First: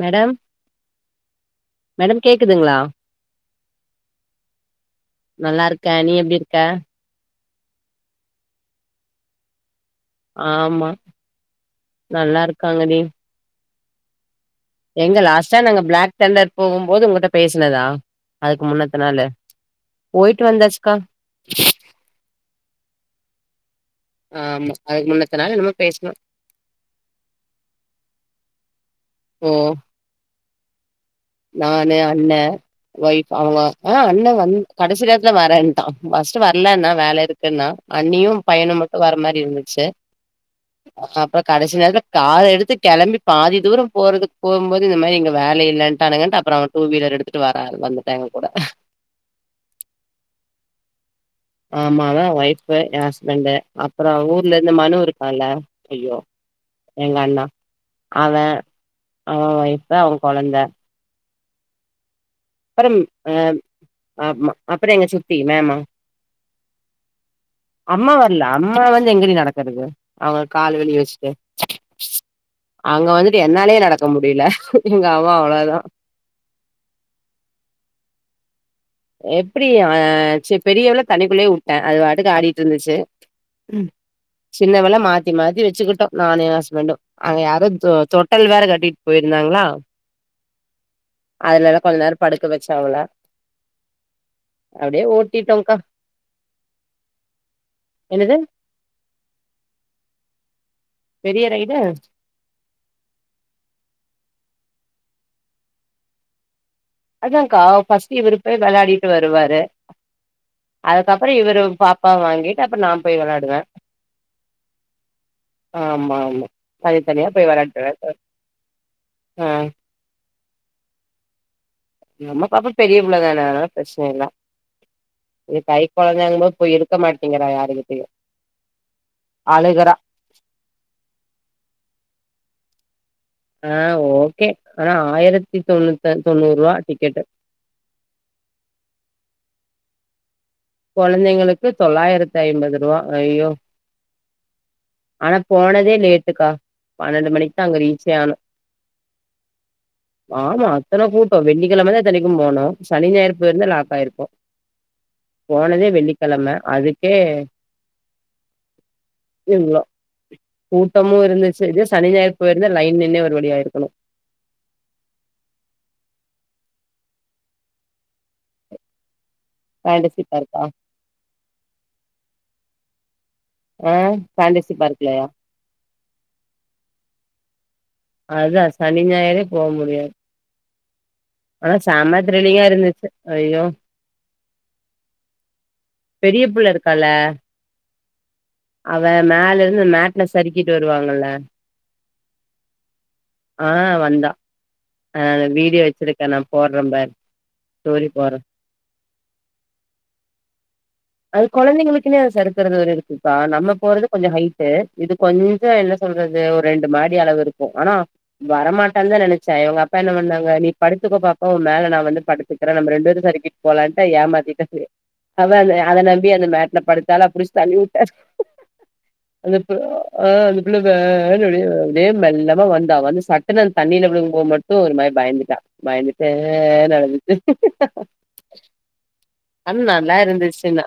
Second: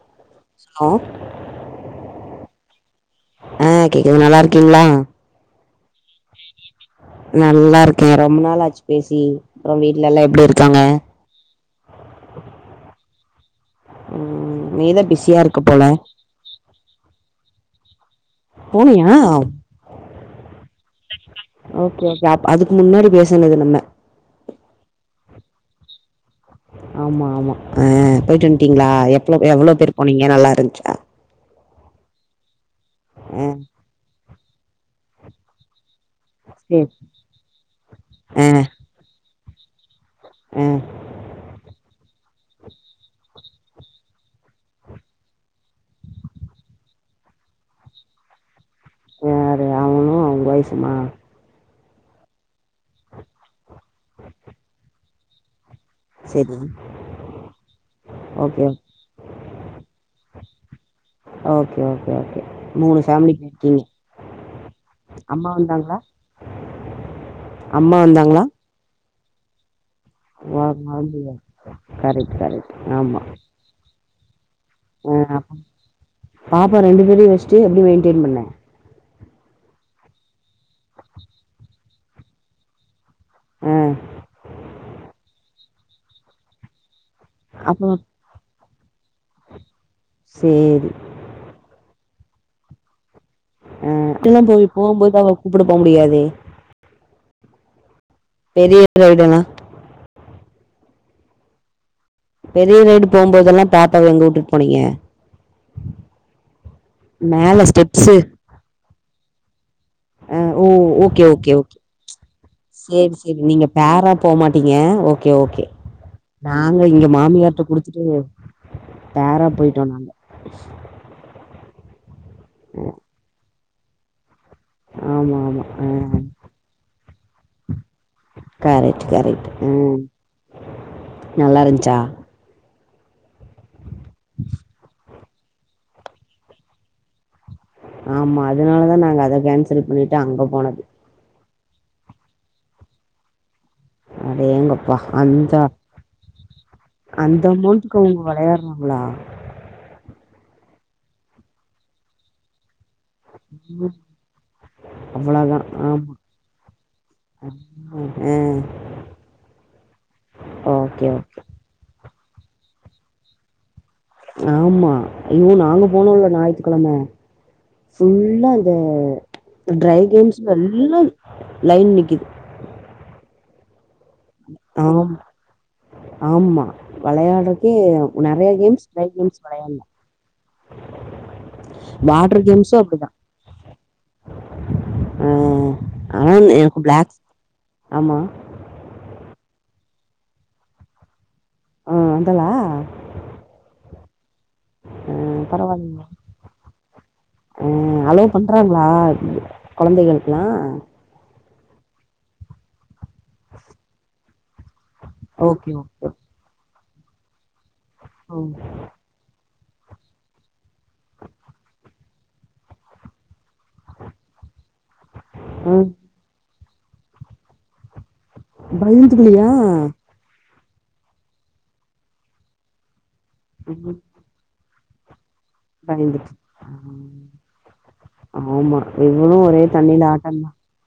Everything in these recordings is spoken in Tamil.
மேடம் ஹலோ மேடம் கேக்குதுங்களா ஆஹ் கேக்குது நல்லா இருக்கீங்களா நல்லா இருக்கே நீ எப்டி இருக்க நல்லா இருக்கே ரொம்ப நாளாச்சு பேசி அப்புறோ வீட்ல எல்லா எப்டி இருக்காங்க ஆமா நல்லாருக்காங்கடி ம் நீதா எங்க பிஸியா இருக்க லாஸ்ட்டா நாங்க போல பிளாக் தண்டர் போகும் போது உங்கிட்ட பேசுனதா அதுக்கு முன்னத்த போனியா நாளு ஓகே போயிட்டு வந்தாச்சுக்கா ஓகே அப் அதுக்கு முன்னாடி பேஸ் சுனது நம்ம ஆமா அதுக்கு முன்னத்த நாள் என்னமோ பேசுனோ ஆமா ஆமா ஆஹ் போயிட்டு வன்டிங்களா எப்ளோ ஓ எவ்வளோ பேர் போனீங்க நல்லா இரு இருஞ்சா நானு அண்ணே வைய்ப் ஆ ஆமா ஆஹ் அண்ணவார் ம் கடைசி நேத்துல வரேன்டா பஸ்ட் சரி வரலன்னா வேல இருக்குன்னா அன்னியும் ஆ பய்யனு மட்டும் வர மாரி இருந்து சே ஆ அப்புறோ கடைசி நேரத்துல கார் எடுத்து கிளம்பி பாதி தூரோ போறதுக் போகும்போது இந்த மாரி இங்க வேல இல்லன்டா ட்டானுங்க இன்ட்டு அப்றோ டூ வீலர் எடுத்துட்டு வர வந்துட்டா எங்க கூட வேற அவனு அவ வைஃப்புமா ஆமா அவே வைஃப்பு என் ஹஸ்பண்ட் அப்புறோ ஊர்ல இருந்து மனு இருக்கான்ல ஐயோ சரி எங்க அண்ணா அவே ஓகே அவே வைஃப் அவே கொழந்த ஓகே ஓகே ஓகே மூணு அப்புறம் ஃபேமிலி போயிருக்கீங்க அஹ் அப்புறோ எங்க சித்தி அம்மா மேமா வந்தாங்களா அம்மா வரல அம்மா வந்து எங்கடி நடக்குறது அவுங்க வ கால் வெளிய வெச்சிட்டு மறந்துருவே கரெக்ட் கரெக்ட் அங்க ஆமா வந்துட்டு என்னாலயே நடக்க முடியல எங்க ஆ அம்மா அவ்ளோதா ட்டு எப்படி மெயின்டென் பண்ண எப்படி அவ சி பெரியவள தனிக்குள்ளேயே விட்டேன் அது வாட்டுக்கு ஆடிட்டு இருந்துச்சு ஆ உம் சின்னவெல மாத்தி மாத்தி வச் வச்சுகிட்டம் நானும் ஏ ஹஸ்பேண்ட்டும் அங்க யாரோ தொ அப்பறோ தொட்டல் வேற கட்டிட்டு போயிருந்தாங்களா சேரி அதனால கொஞ்ச நேரம் படுக்க வச்சாங்களலா அஹ் அப்ல்லா போய் போகும்போது அவ கூப்பிட போக முடியாதே என்னது பெரிய ரைடுலா பெரிய ரைடு பெரிய ரைடு போகும்போதெல்லா பாப்பாவ எங்க வுட்டுட்டு போனீங்க அதான்க்கா மேல ஸ்டப்ஸ் ஃபர்ஸ்ட் இவரு போய் வெளாடிட்டு வருவாரு ஓ ஓகே அதுக்கப்புறோ ஓகே இவரு ஓகே பாப்பா வாங்கிட்டு அப்ப நா செரி போய் செரி வெளாடுவே நீங்க பேரா போகமாட்டீங்க ஓகே ஓகே ஆமா ஆமா நாங்க இங்க தனித்தனியா போய் மாமியாரிட்ட குடுத்துட்டு வெளாட்டு ஆ பேரா போயிட்டோம் நாங்க [unintelligible] நம்ம பாப்பா பெரிய புள்ளதான அதுனால பிரச்சன இல்ல ஆமா இ ஆமா கை ஆ குழந்தைங்களு போய் இருக்க மாட்டீங்கிறா யாருகிட்டயும் கரெக்ட் கரெக்ட் அழுகுற ம் நல்லா இருந்துச்சா ஆஹ ஓகே ஆனா ஆயிரத்த த்தி தொண்ணூத்தஞ் தொண்ணூரூபா டிக்கெட்டு ஆமா அதனாலதான் நாங்க அத கேன்சல் பண்ணிட்டு அங்கப் கொழந்தைங்களுக் க்கு தொள்ளாயிரத்தி ஐம்பது ரூபா ஐயோ அடேங்கப்பா ஆனா அந்த போனதே லேட்டுக்கா பன்னெண்டு அந்த மணிக்கு தா அங்க அமௌண்ட்டுக்கு ரீச்சே அவங்க ஆனோ விளையாடுறங்களா ஆமா அத்தனை கூட்டோம் வெள்ளிக்கிழமை தான் இத்தனைக்கும் போனோம் சனி ஞாயறு போயிருந்தா லாக்கயிருப்போம் அவ்வளோதா போனதே ஆமா வெள்ளிக்கிழமை அதுக்கே ஆ இவ்ளோ ஓகே ஓகே கூட்டமும் இருந்துச்சு இதே சனி ஞாயிறு போய் இருந்த லைன் நின்னே ஒரு வழி ஆயிருக்கணும் ஆமா ஐயோ நாங்க போனோம்ல ஞாயித்துக்கிழமை ஃபுல்லா அந்த ஃபேண்டசி ட்ரைவிங்ஸ் பார்க்கா எல்லா லைன் நிக்கிது ஆ ஃபேண்டசி ஆம் பார்க்லயா ஆமா வெளையாட்றது நெறைய அதா கேம்ஸ் சனி டரை கேம்ஸ் ஞாயிறே போ வெளையாண்டா முடியாது ஆனா சாம த்ரிலிங்கா கேம்ஸு இருந்துச்சு அப்டிதா ஐயோ ஆ ஆனா பெரிய புள்ள எனக்கு இருக்கால பிளாக் ஆமா அவே மேல இருந்து மேட்ல சறுக்கிட்டு வருவாங்கல்ல ஆ வந்தால்லா ஆ வந்தா நா அஹ் வீடியோ பரவால் வச்சிருக்கே நா போட்றே பாரு அஹ் ஸ்டோரி அளோ போட்றே பண்றாங்களா கொழந்தைகளுக்குலா அது கொழந்தைங்களுக்குன்னே அது சறுக்குறது ஒரு இருக் குப்பா நம்ம போறது கொஞ்சொ ஹைட் ட் இது கொஞ்ச ஓகே ஓகே என்ன சொல்றது ஒரு ரெண் டு மாடி அளவுருக் கு ஆனா ம் வரமாட்டான்தா நெனச் ச இவங்க அப்பா என்ன பண்ணாங்க நீ படுத்துக்கோ பாப்பா ஒ மேல நா வந்து படுத்துக்கறே நம்ம ரெண்டு பேரு சறுக்கிட் போலான்ட்டு ஏமாத்திட்டு சரி ம் அதானே கே அந்த மேட்ல படுத்தால புடுச் தள்ளிவுட் டாரு பயந்துக்குலியா அந்தப்றோ அன் புள்ள பேனு வெளிய அப்டியே மெல்லாம வந்தா வந்துஸ் சட்டனு அந்த தண்ணில விழுகும் போத் மட் டு ஒரு மாரி பயந்து பயந்துட் ஆமா இவளும் ஒரே ஆனா தண்ணியில நல்லா ஆட்டந்தா இருந்துச்சுன்னா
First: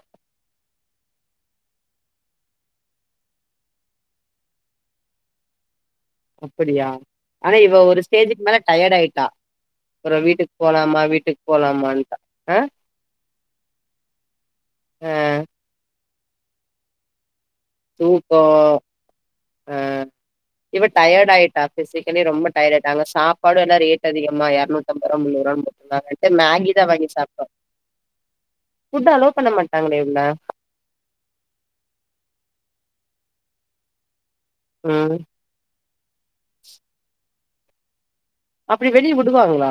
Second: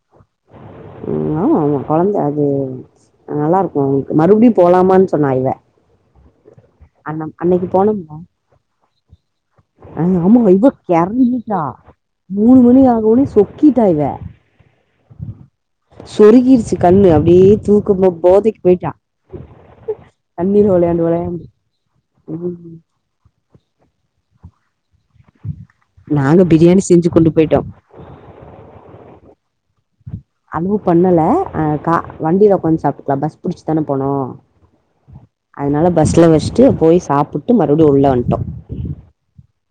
உம் ஆம ஆமா கொழந்த அது நல்லா இருக்கு ஒங்க்கு மறுபடியு போலாமான்னு சொன்னா இவ அப்படியா அன்ன ஆனா இவ ஒரு ஸ்டேஜுக்கு மேல டயர்ட் ஆயிட் டா அ ஆமா இவ கெறங்கிட்டா போலாமான்ட்டா ஆ மூணு மணி ஆனோனே சொக்கிட்டா இவ ஆ சொருகிருச்சு கண்ணு அப்டி தூக்கம்ம தூக்கோ போதைக்கு போயிட்டா ஆ தண்ணீல இவ வெளையாண்டு டயர்ட் வெளையாண்டு ம் பாடெல்லா ரேட் அதிகமா எரநூத் தம்போருவா முன்னுரான் போட்டுருந்தாங்கன்ட்டு நாங்க பிரியாணி மேகிதா செஞ்சு வாங்கி கொண்டு சாப்ட்டோ போயிட்டோ பண்ண மாட்டாங்களே உள்ள அலோ பண்ணல அஹ் கா வண்டியில உக்காந் சாப்ட்டோ தா பஸ் புடிச்சு தானே போனோ ம் அதனால பஸ்ல வச்சுட்டு போய் சாப்புட் ட்டு மறுபடியு உள்ள வன் அப்டி வெளியே விடுவாங்களா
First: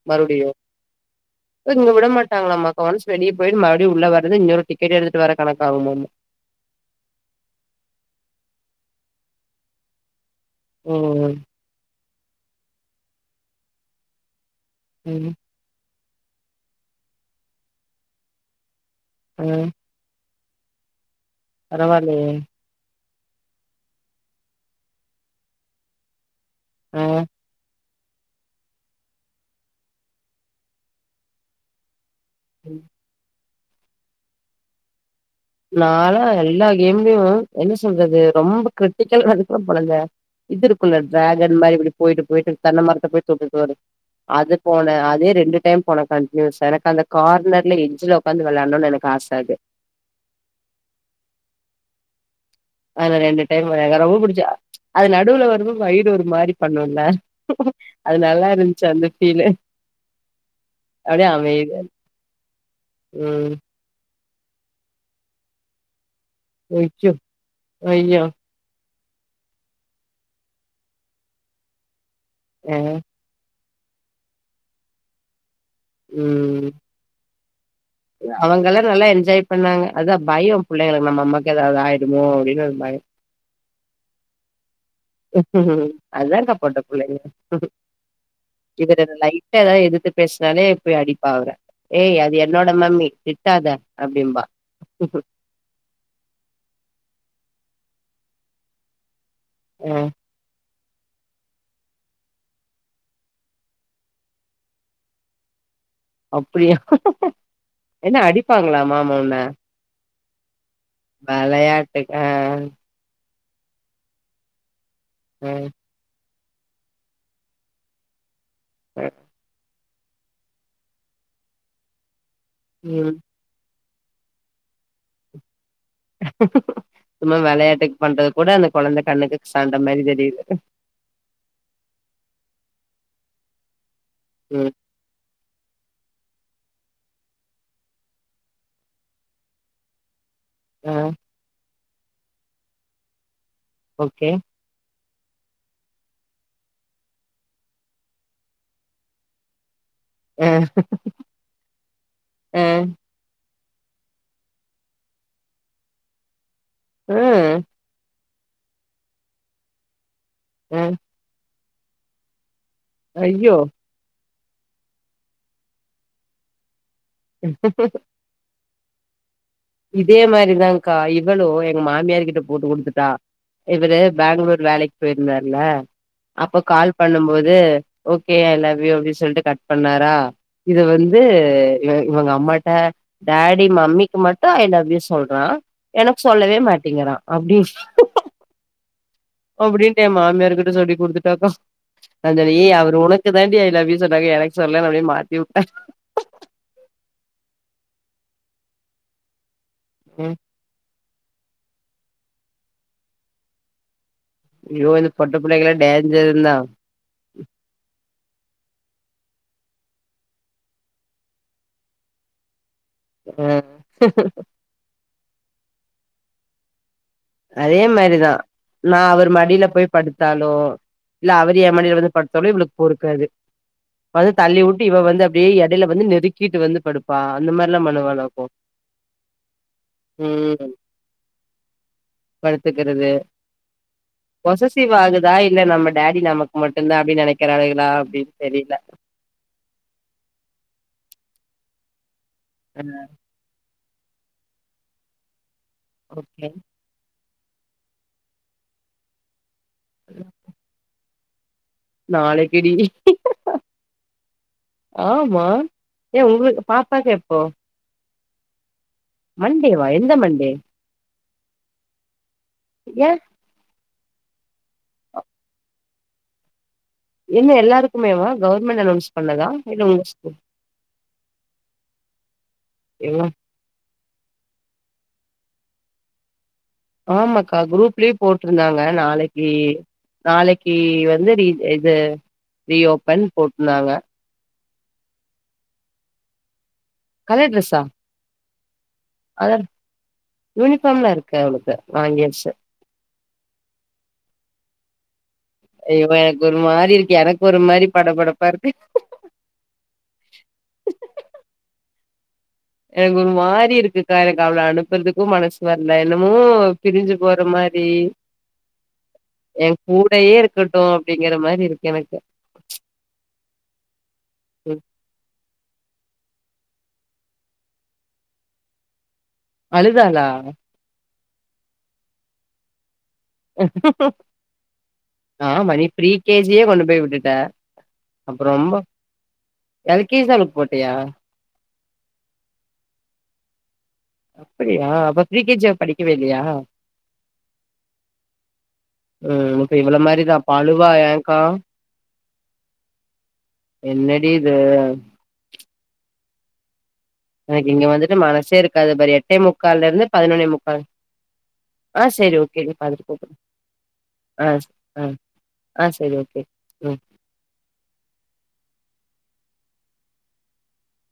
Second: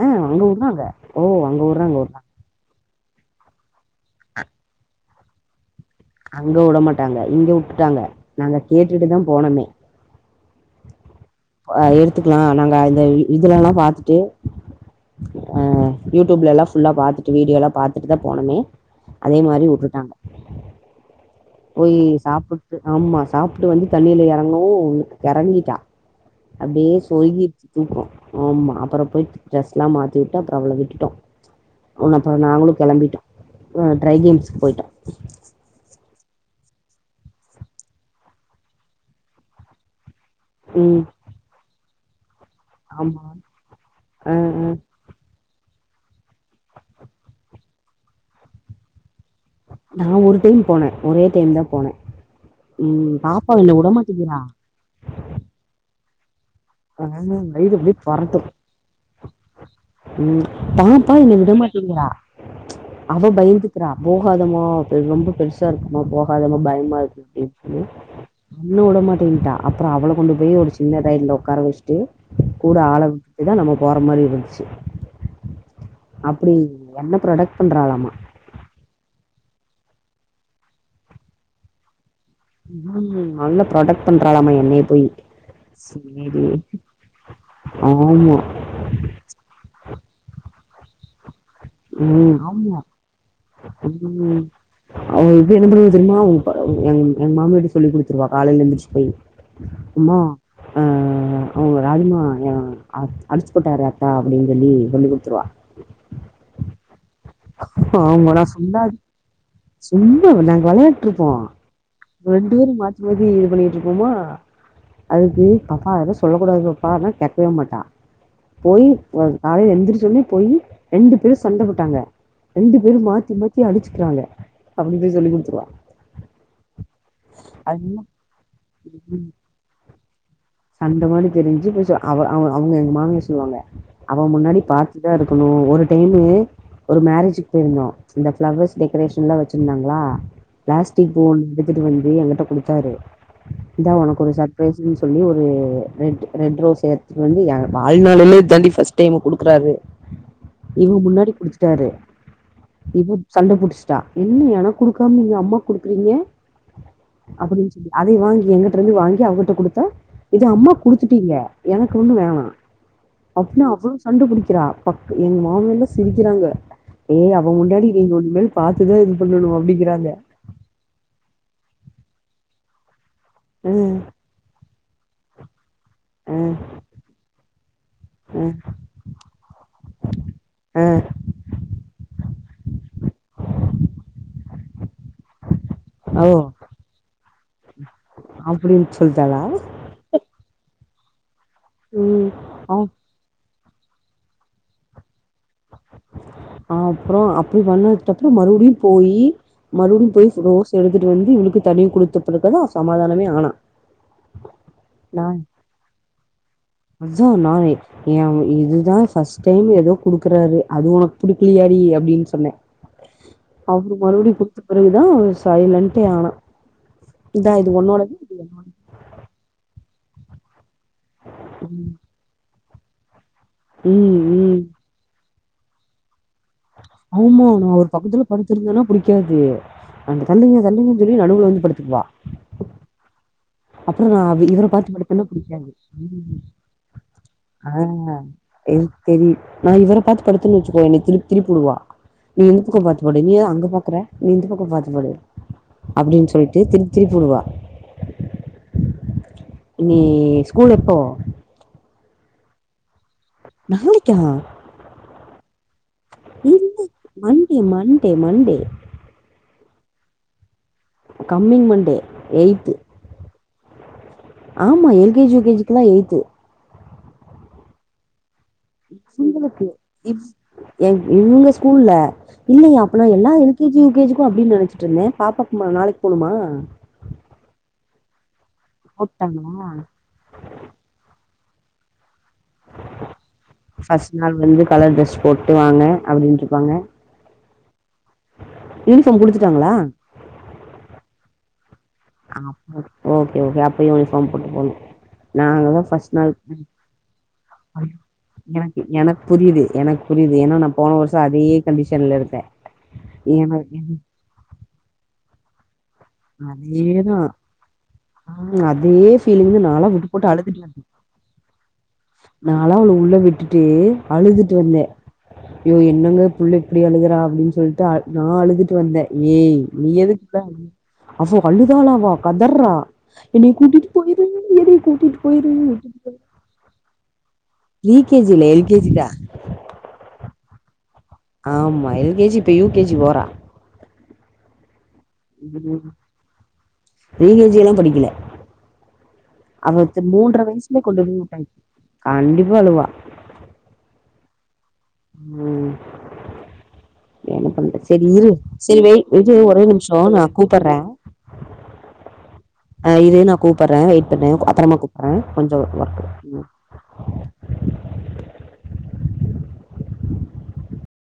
ஆ அங்க மறுபடியு உட்றாங்க ஓ அங்க இங்க உட்றாங்க உட்றாங்க விடமாட்டாங்களமாக்கா ஒன்ஸ் வெளிய போய் ம றியு உள்ள வர்ரது இங்கொரு டிக்கட் எடுத்துட்டு வர தனக்காகவு மேம் அங்க வுடமாட்டாங்க இங்க விட்டுட்டாங்க நாங்க கேட்டுட்டுதா போனோமே உம் ம் நாங்க அ இதுலல்லா பாத்துட்டு உம் ம் யூடியூலெல்லா ஃபுல்ல பாத்துட்டு வீடியோலா பாத்துட்டுதா போனோமே அதே மாரி ம் வுட்டுட்டாங்க போய் பரவால்லயே சாப்புட்டு ஆமா சாப்புட்டு வந்து தண்ணியில இறங்கவு கெறங்கிட்டா அப்டியே ஆ சோருகிச்சு தூக்குறோ ஆம்மா அப்பறம் போயி் ட்ரெஸ் எல்லா மாத்தி விட்டு அப்பறோ அவள விட்டுட்டோ உ அப்பறோ நாங்களு ம் கெளம்பிட்டோ ஆ ட்ரை கேம்ஸ்க்கு போயிட்டோ நாலா எல்லா கேம்லயு என்ன சொல்றது ரொம்ப கிரிட்டிக்கல்ல [unintelligible] பொறந்தே இது இருக்கும்ல ம் டிராகன் மாரி இப்டி போயிட்டு போயிட்டு தென்னை மரத்த ஆமா போய் தொட்டுட்டு வரும் ஆ அது ஆ போன அதே ரெண்டு டைம் போனா கண்டியூசா எனக்கு அந்த கார்னர்ல எஜ்ஜல ஒக்காந்து வெளாடணுன்னு எனக்கு ஆச அது நா ஒரு டைம் போனே ஒரே டைம்தா போனே ம் ஆன ரெண்டு பாப்பா டைம் என்ன எனக்கு ரொம்ப விடமாட்டேங்கிறா புடிச்சா அது நடுவுல வந்நது வயிரு மாறிப் ஆ வயிறு அப்டியே பொரட்டு இருந்துச்சு அந்த ஃபீலு உம் பாப்பா அப்டியே என்ன அமைதியா விடமாட்டேங்கிறா அவ ம் பயந்துக்குறா போகாதம்மா இப்ப ரொம்ப பெருசா இருக்குமா போ அது நமக்கு ஐயோ பயமாயிருக் ஐயோ [unintelligible] இன்னும் உட மாட்டேங்கட்ட அப்பறோ அவள கொண்டு போய் ஒரு சின்ன ரயில்ல உக் உக்கார வெச்ட்டு அ கூட ஆள விட்டுதா நம்ம போற மாரி இருந்துச்சு அப்புடி ம் என்ன ப்ராடெக்ட் அவங்கல்லா நல்லா என்ஜாய்ப் பண்ணாங்க அதா பயோ புள்ளைங்களுக்கு நம்ம அம்மாக்கேதாவது ஆயிடு உ நல்லா ப்ரொடக்ட் பண்றாளாம என்னய போயி அதுதாங்க பொட்ட புள்ளைங்க ஆமா இவரு லைட்டா எதாவது எதித்து பேசுனாலே போய் அடிப்பா அவற ம் ஆமா அப்டிம்பா. ம் அவ இவ என்ன பண்ணுவா தெரியுமா ம் ப எங் எங்க மாமியார்ட்ட சொல்லி குடுத்துருவா காலைல எழுந்துச்சு போயி அ மா அ அவங்கள ராஜிமா எ அ அடிச்சு போட்டாரு அத்தா அப்டின்னு சொல்லி சொல்லிக்குடுத்துருவா அப்டியா என்ன ஆமா நான் அடிப்பாங்ளா சொன்னா மாமா உன்ன சும்மா விளான் வெளையான்ட்டு இருப்போ வெளையாட்டுக்கு ஆ, ரெண்டு பேரு மாத்தி மாத் தி இது பண்ணிட்டு இருப்போமா அதுக்கு ஆ, பப்பா அதலா சொல்லக்கூடாது பாப்பான்னா கேக்கவே மாட்டா போயி ஆ. வ காலைல எந்திரிச்சி சொல்லி போயி ரெண்டு பேரு சண்ட போட்டாங்க ரெண்டு பேரு ம். மாத்தி மாத்தி அடிச்சு க்றாங்க அப்டி போய் சொல்லி குடுத்துருவா சும்மா வெளையாட்டுக்கு அது பண்றது கூட அந்த கொழந்த கண்ணுக்கு சண்ட மாரி தெரியுது சண்ட மாரி தெரிஞ்சு இப்ப அவ அவ அவுங்க எங்க மாமியார் சொல்லுவாங்க அவ முன்னாடி ம். பாத்துதான் எடுக்கணும் ஒரு டைமு ஒரு மேரேஜுக்கு போயிருந்தோம் இந்த ஃபிளவர்ஸ் டெக்கரேஷன் எல்லாம் வச்சிருந்தாங்களா ஆ. பிளாஸ்டிக் போல் இது புதுவண்டி எங்கிட்ட குடுத்தாரு இதான் உனக்கு ஓகே. ஒரு சர்பரைஸ் சொல்லு ஒரு ரெட் ரெட் ரோஸ் எடுத்துட்டு வந்து என் வாழ்நாளில இத்தாண்டி ஃபர்ஸ்ட் டைம் குடுக்குறாரு அ, இவுங்க முன்னாடி குடுட்டுத்தாறு அ, இப்ப சண்ட புடிச்சு குடுட்டுத்தா ம் எனக்கு குடுக்காம என் அம்மாக்கு குடுக்கறீங்க அ, அப்பிடின்னு சொல்லி அதயும் வாங்கி எங்ககிட்ட இருந்து வாங்கி அவுங்கிட்ட குடுத்தா இது அம்மாக்கு அ. குடுத்துட்டீங்க எனக்கு ஒன்னோ வேணாம் ஐயோ! அப்பிடியா அவ்ளோ சண்ட புடி க்கிறா பக் எங்க மாமி எல்லாம் சிரிக்கிறாங்க ஏங்க அவ முன்னாடி நீங்க ஒன்னு பாத்ததே இல்ல இதே மாரிதாங்க்கா இவளோ எங்க மாமியாரு கிட்ட போட்டு கொடுத்துட்டா அ இவரு பேங்களூர் வேலைக்கு போயிருந்தாரு இல அ அப்ப கால் பண்ணும் போது okay I uh love you அப்டினு சொல்லிட்டு கட் பண்ணாரா இது வந்து இவுங்க அம்மா கிட்ட டேடி மம்மிக்கு மட் ப்ப ஜ லவ் யூ சொல்றா எனக்கு சொல்லவே மாட்டேங்கிறா அப்படி அப்டீங் அப்படின்டு ஏன் மாமியார கிட்ட சொல்லிட்டு கொடுத்துட்டாக்கா ம். அந்த ஏய் அப் அவரு உனக்கு தாண்டி ஐ லவ் யூ சொன்னாங்க எனக்கு சொல்லலன்னு அப்படினு மாத்தி உட்ட அ அப்புறோ அப்டி பண்ணதுக்கு அப்புறோ மறுபடியும் போயி மறுபடியு போயி ரோஸ் எடுத் எடுத்துட்டு வந்து இவளுக்கு தனியா கொடுத்தப் பிறகு தா சமாதானமே ஆனா ஐயோ இந்த பொட்ட நான் புள்ளைங்கலா டேஞ்சருந்தா எ இதுதா ஃபர்ஸ்ட் டைமு ஏதோ குடுக்குறாரு அது உனக் பிடிக்கலியாடி அப்படின்னு சொன்னேன் அ அவரு மறுபடியும் குடுத்த பெறவுதா சைலண்ட்டேயானா அதே மாரிதா நா அவரு மடில போய் படுத்தாலோ இல்ல அவர் என் ம். மடில வந்து படுத்தோலோ இவளுக்கு பொறுக்காது ம் வந்து ம் தள்ளி விட்டு இவ வந்து அப்டீயே எடையில வந்து நெருக் ஆமா நா ஒரு பக்கத்துல படுத்திருந்தேனா பிடிக்காது அவுங்க ம் தள்ளங்க தள்ளங்கன்னு சொல்லி நடுவுல வந்து படுத்துக்குவா படுத்துக்கிறது அப்புறோ நா இவர பாத்து பொசசிவ் படுத்தேன்னா ஆகுதா இல்ல பிடிக்காது நம்ம டாடி ம் நமக்கு மட்டும்தான் அப்டின்னு நெனைக்கிறாளுகளா ஆ அப்டின்னு தெரில எதுக்கு தெரிது நா இவர பாத்து படுத்தேன்னா வெச்சுக்கோவ என்ன திருப் திரிப்புடுவா நீ எங்க பக்கோ ஆ பாத்து படு நீ ஏ அங்க பாக் க்கற நீ இந்த பக்கோ பாத்துப் படு அப்டின்னு ஓகே சொல்ட்டு திருப்பி திருப்பி உடுவா இனி ஸ்கூல் எப்போ நாளைக்கிடி நாளைக்க ஆமா ஏ உங்களுக்கு இல்ல பாப்பாக்கு எப்போ மண்டே மண் டே மண்டே மண்டேவா எந்த மண்டே கம்மிங் மண்டே எய்ட்து ஏ ஆமா L K G U K ஜிக்கு எல்லா எயித்து என்ன எல்லாருக்குமேவா கவர்மெண்ட் அனௌன்ஸ் பண்ணதா ங்க இல்ல உங்க ஸ்கூல் இவங்க ஸ்கூல்லல இல்லையா அப்பனா ஏங்க எல்லா L K G U K ஜிக்கு அப்டின்னு நினைச்சிட்டு இருந்தே பாப்பாகுமா நாளைக்கு போணுமா ஆமா அக்கா குரூப் லே போ இருந்தாங்க நாளைக்கு போட்டாங்களா நாளைக்கு வந்து நீ இது ரீ ஓபன் ஃபர்ஸ்ட் நாள் வந்து கலர் ட்ரெஸ் போட்டு வாங்க அப்டின்னு இருப்பாங்க கலர் ட்ரெஸ்ஸா யூனிபார்ம் குடுத்துட்டாங்களா கேவனுக் ஓகே ஓகே அப்ப கம்ஃபரட்டபல் நாங்க தான் ஐயோ ஃபர்ஸ்ட் நா எனக்கு ஒரு மாரி இருக்கு எனக்கு ஒரு மாரி படபடப்பா இருக்கு எனக்கு எனக்கு புரியுது எனக்கு புரியுது ஏன்னா நா போன வருஷோ அதே கண்டிஷன்ல இரு ஆ எனக்கு ஒரு மாறி இருக்குக்கா எனக்கு அவள‌ அனுப்பறதுக்கு மனசு வரல என்னமோ பிரிஞ்சு அதேதான் போற மாரி ஆஹ் அதே ஃபீலிங்தா என் நாலா விட்டு போட்டு கூடயே அழுதுட்டு இருக்கட்டு வந்தே அப்டிங்கிற மாரி இருக்கு எனக்கு நாளா அவள உள்ள விட்டுட்டு அழுதுட்டு ம் வந்தே அய்யோ யோ என்னங்க புள்ள இப்டி அழுககறா அப்டின்னு சொல்லிட்டு அ நான் அழுதுட்டு வந்தே ஏய் நீ அழுதாளா எதுக்கு அவ அழுதாலாவா கதர்றா என்னய கூட்டிட்டு போயிரு என்னய கூட்டிட்டு போயிரு ஆமா நீ ப்ரீ கே ஜி யே கொண்டு போய் விட்டுட்ட பிரீ கே ஜி இல்ல எல் கே ஜி தா வுளுக்கு போட்டியா ஆமா எல் கே ஜி இப்ப யூ கே ஜி போறா அப்டியா அப்ப ப்ரீ கே ஜி அவ படிக்கவே இல்லையா ப்ரீ கே ஜி எல்லா படிக்கல ம் இப்ப அவ இவள இத மாரிதா மூன்ற அப்ப வயசுலயே அழுவா கொண்டு போய ஏன்க்கா விட்ட கண்டிப்பா அழுவா அது ம். என்ன எனக்கு இங்க பண்றது? சரி வந்துட்டு இரு. மனசே சரி இருக்காது வெய் பார் இது எட்டே ஒரே முக்கால்லருந்து நிமிஷம் நான் பதினொன்னே முக்கால் ஆ சரி ஓகே நீ ஆஹ் பாத்துட்டு இரு கூப்புடு நான் கூப்பறேன் வெயிட் பண்ணு ஆ அப்புறமா ஆ கூப்பிறேன் கொஞ்சம் ஆ சரி ஒர்க் ஓகே ம்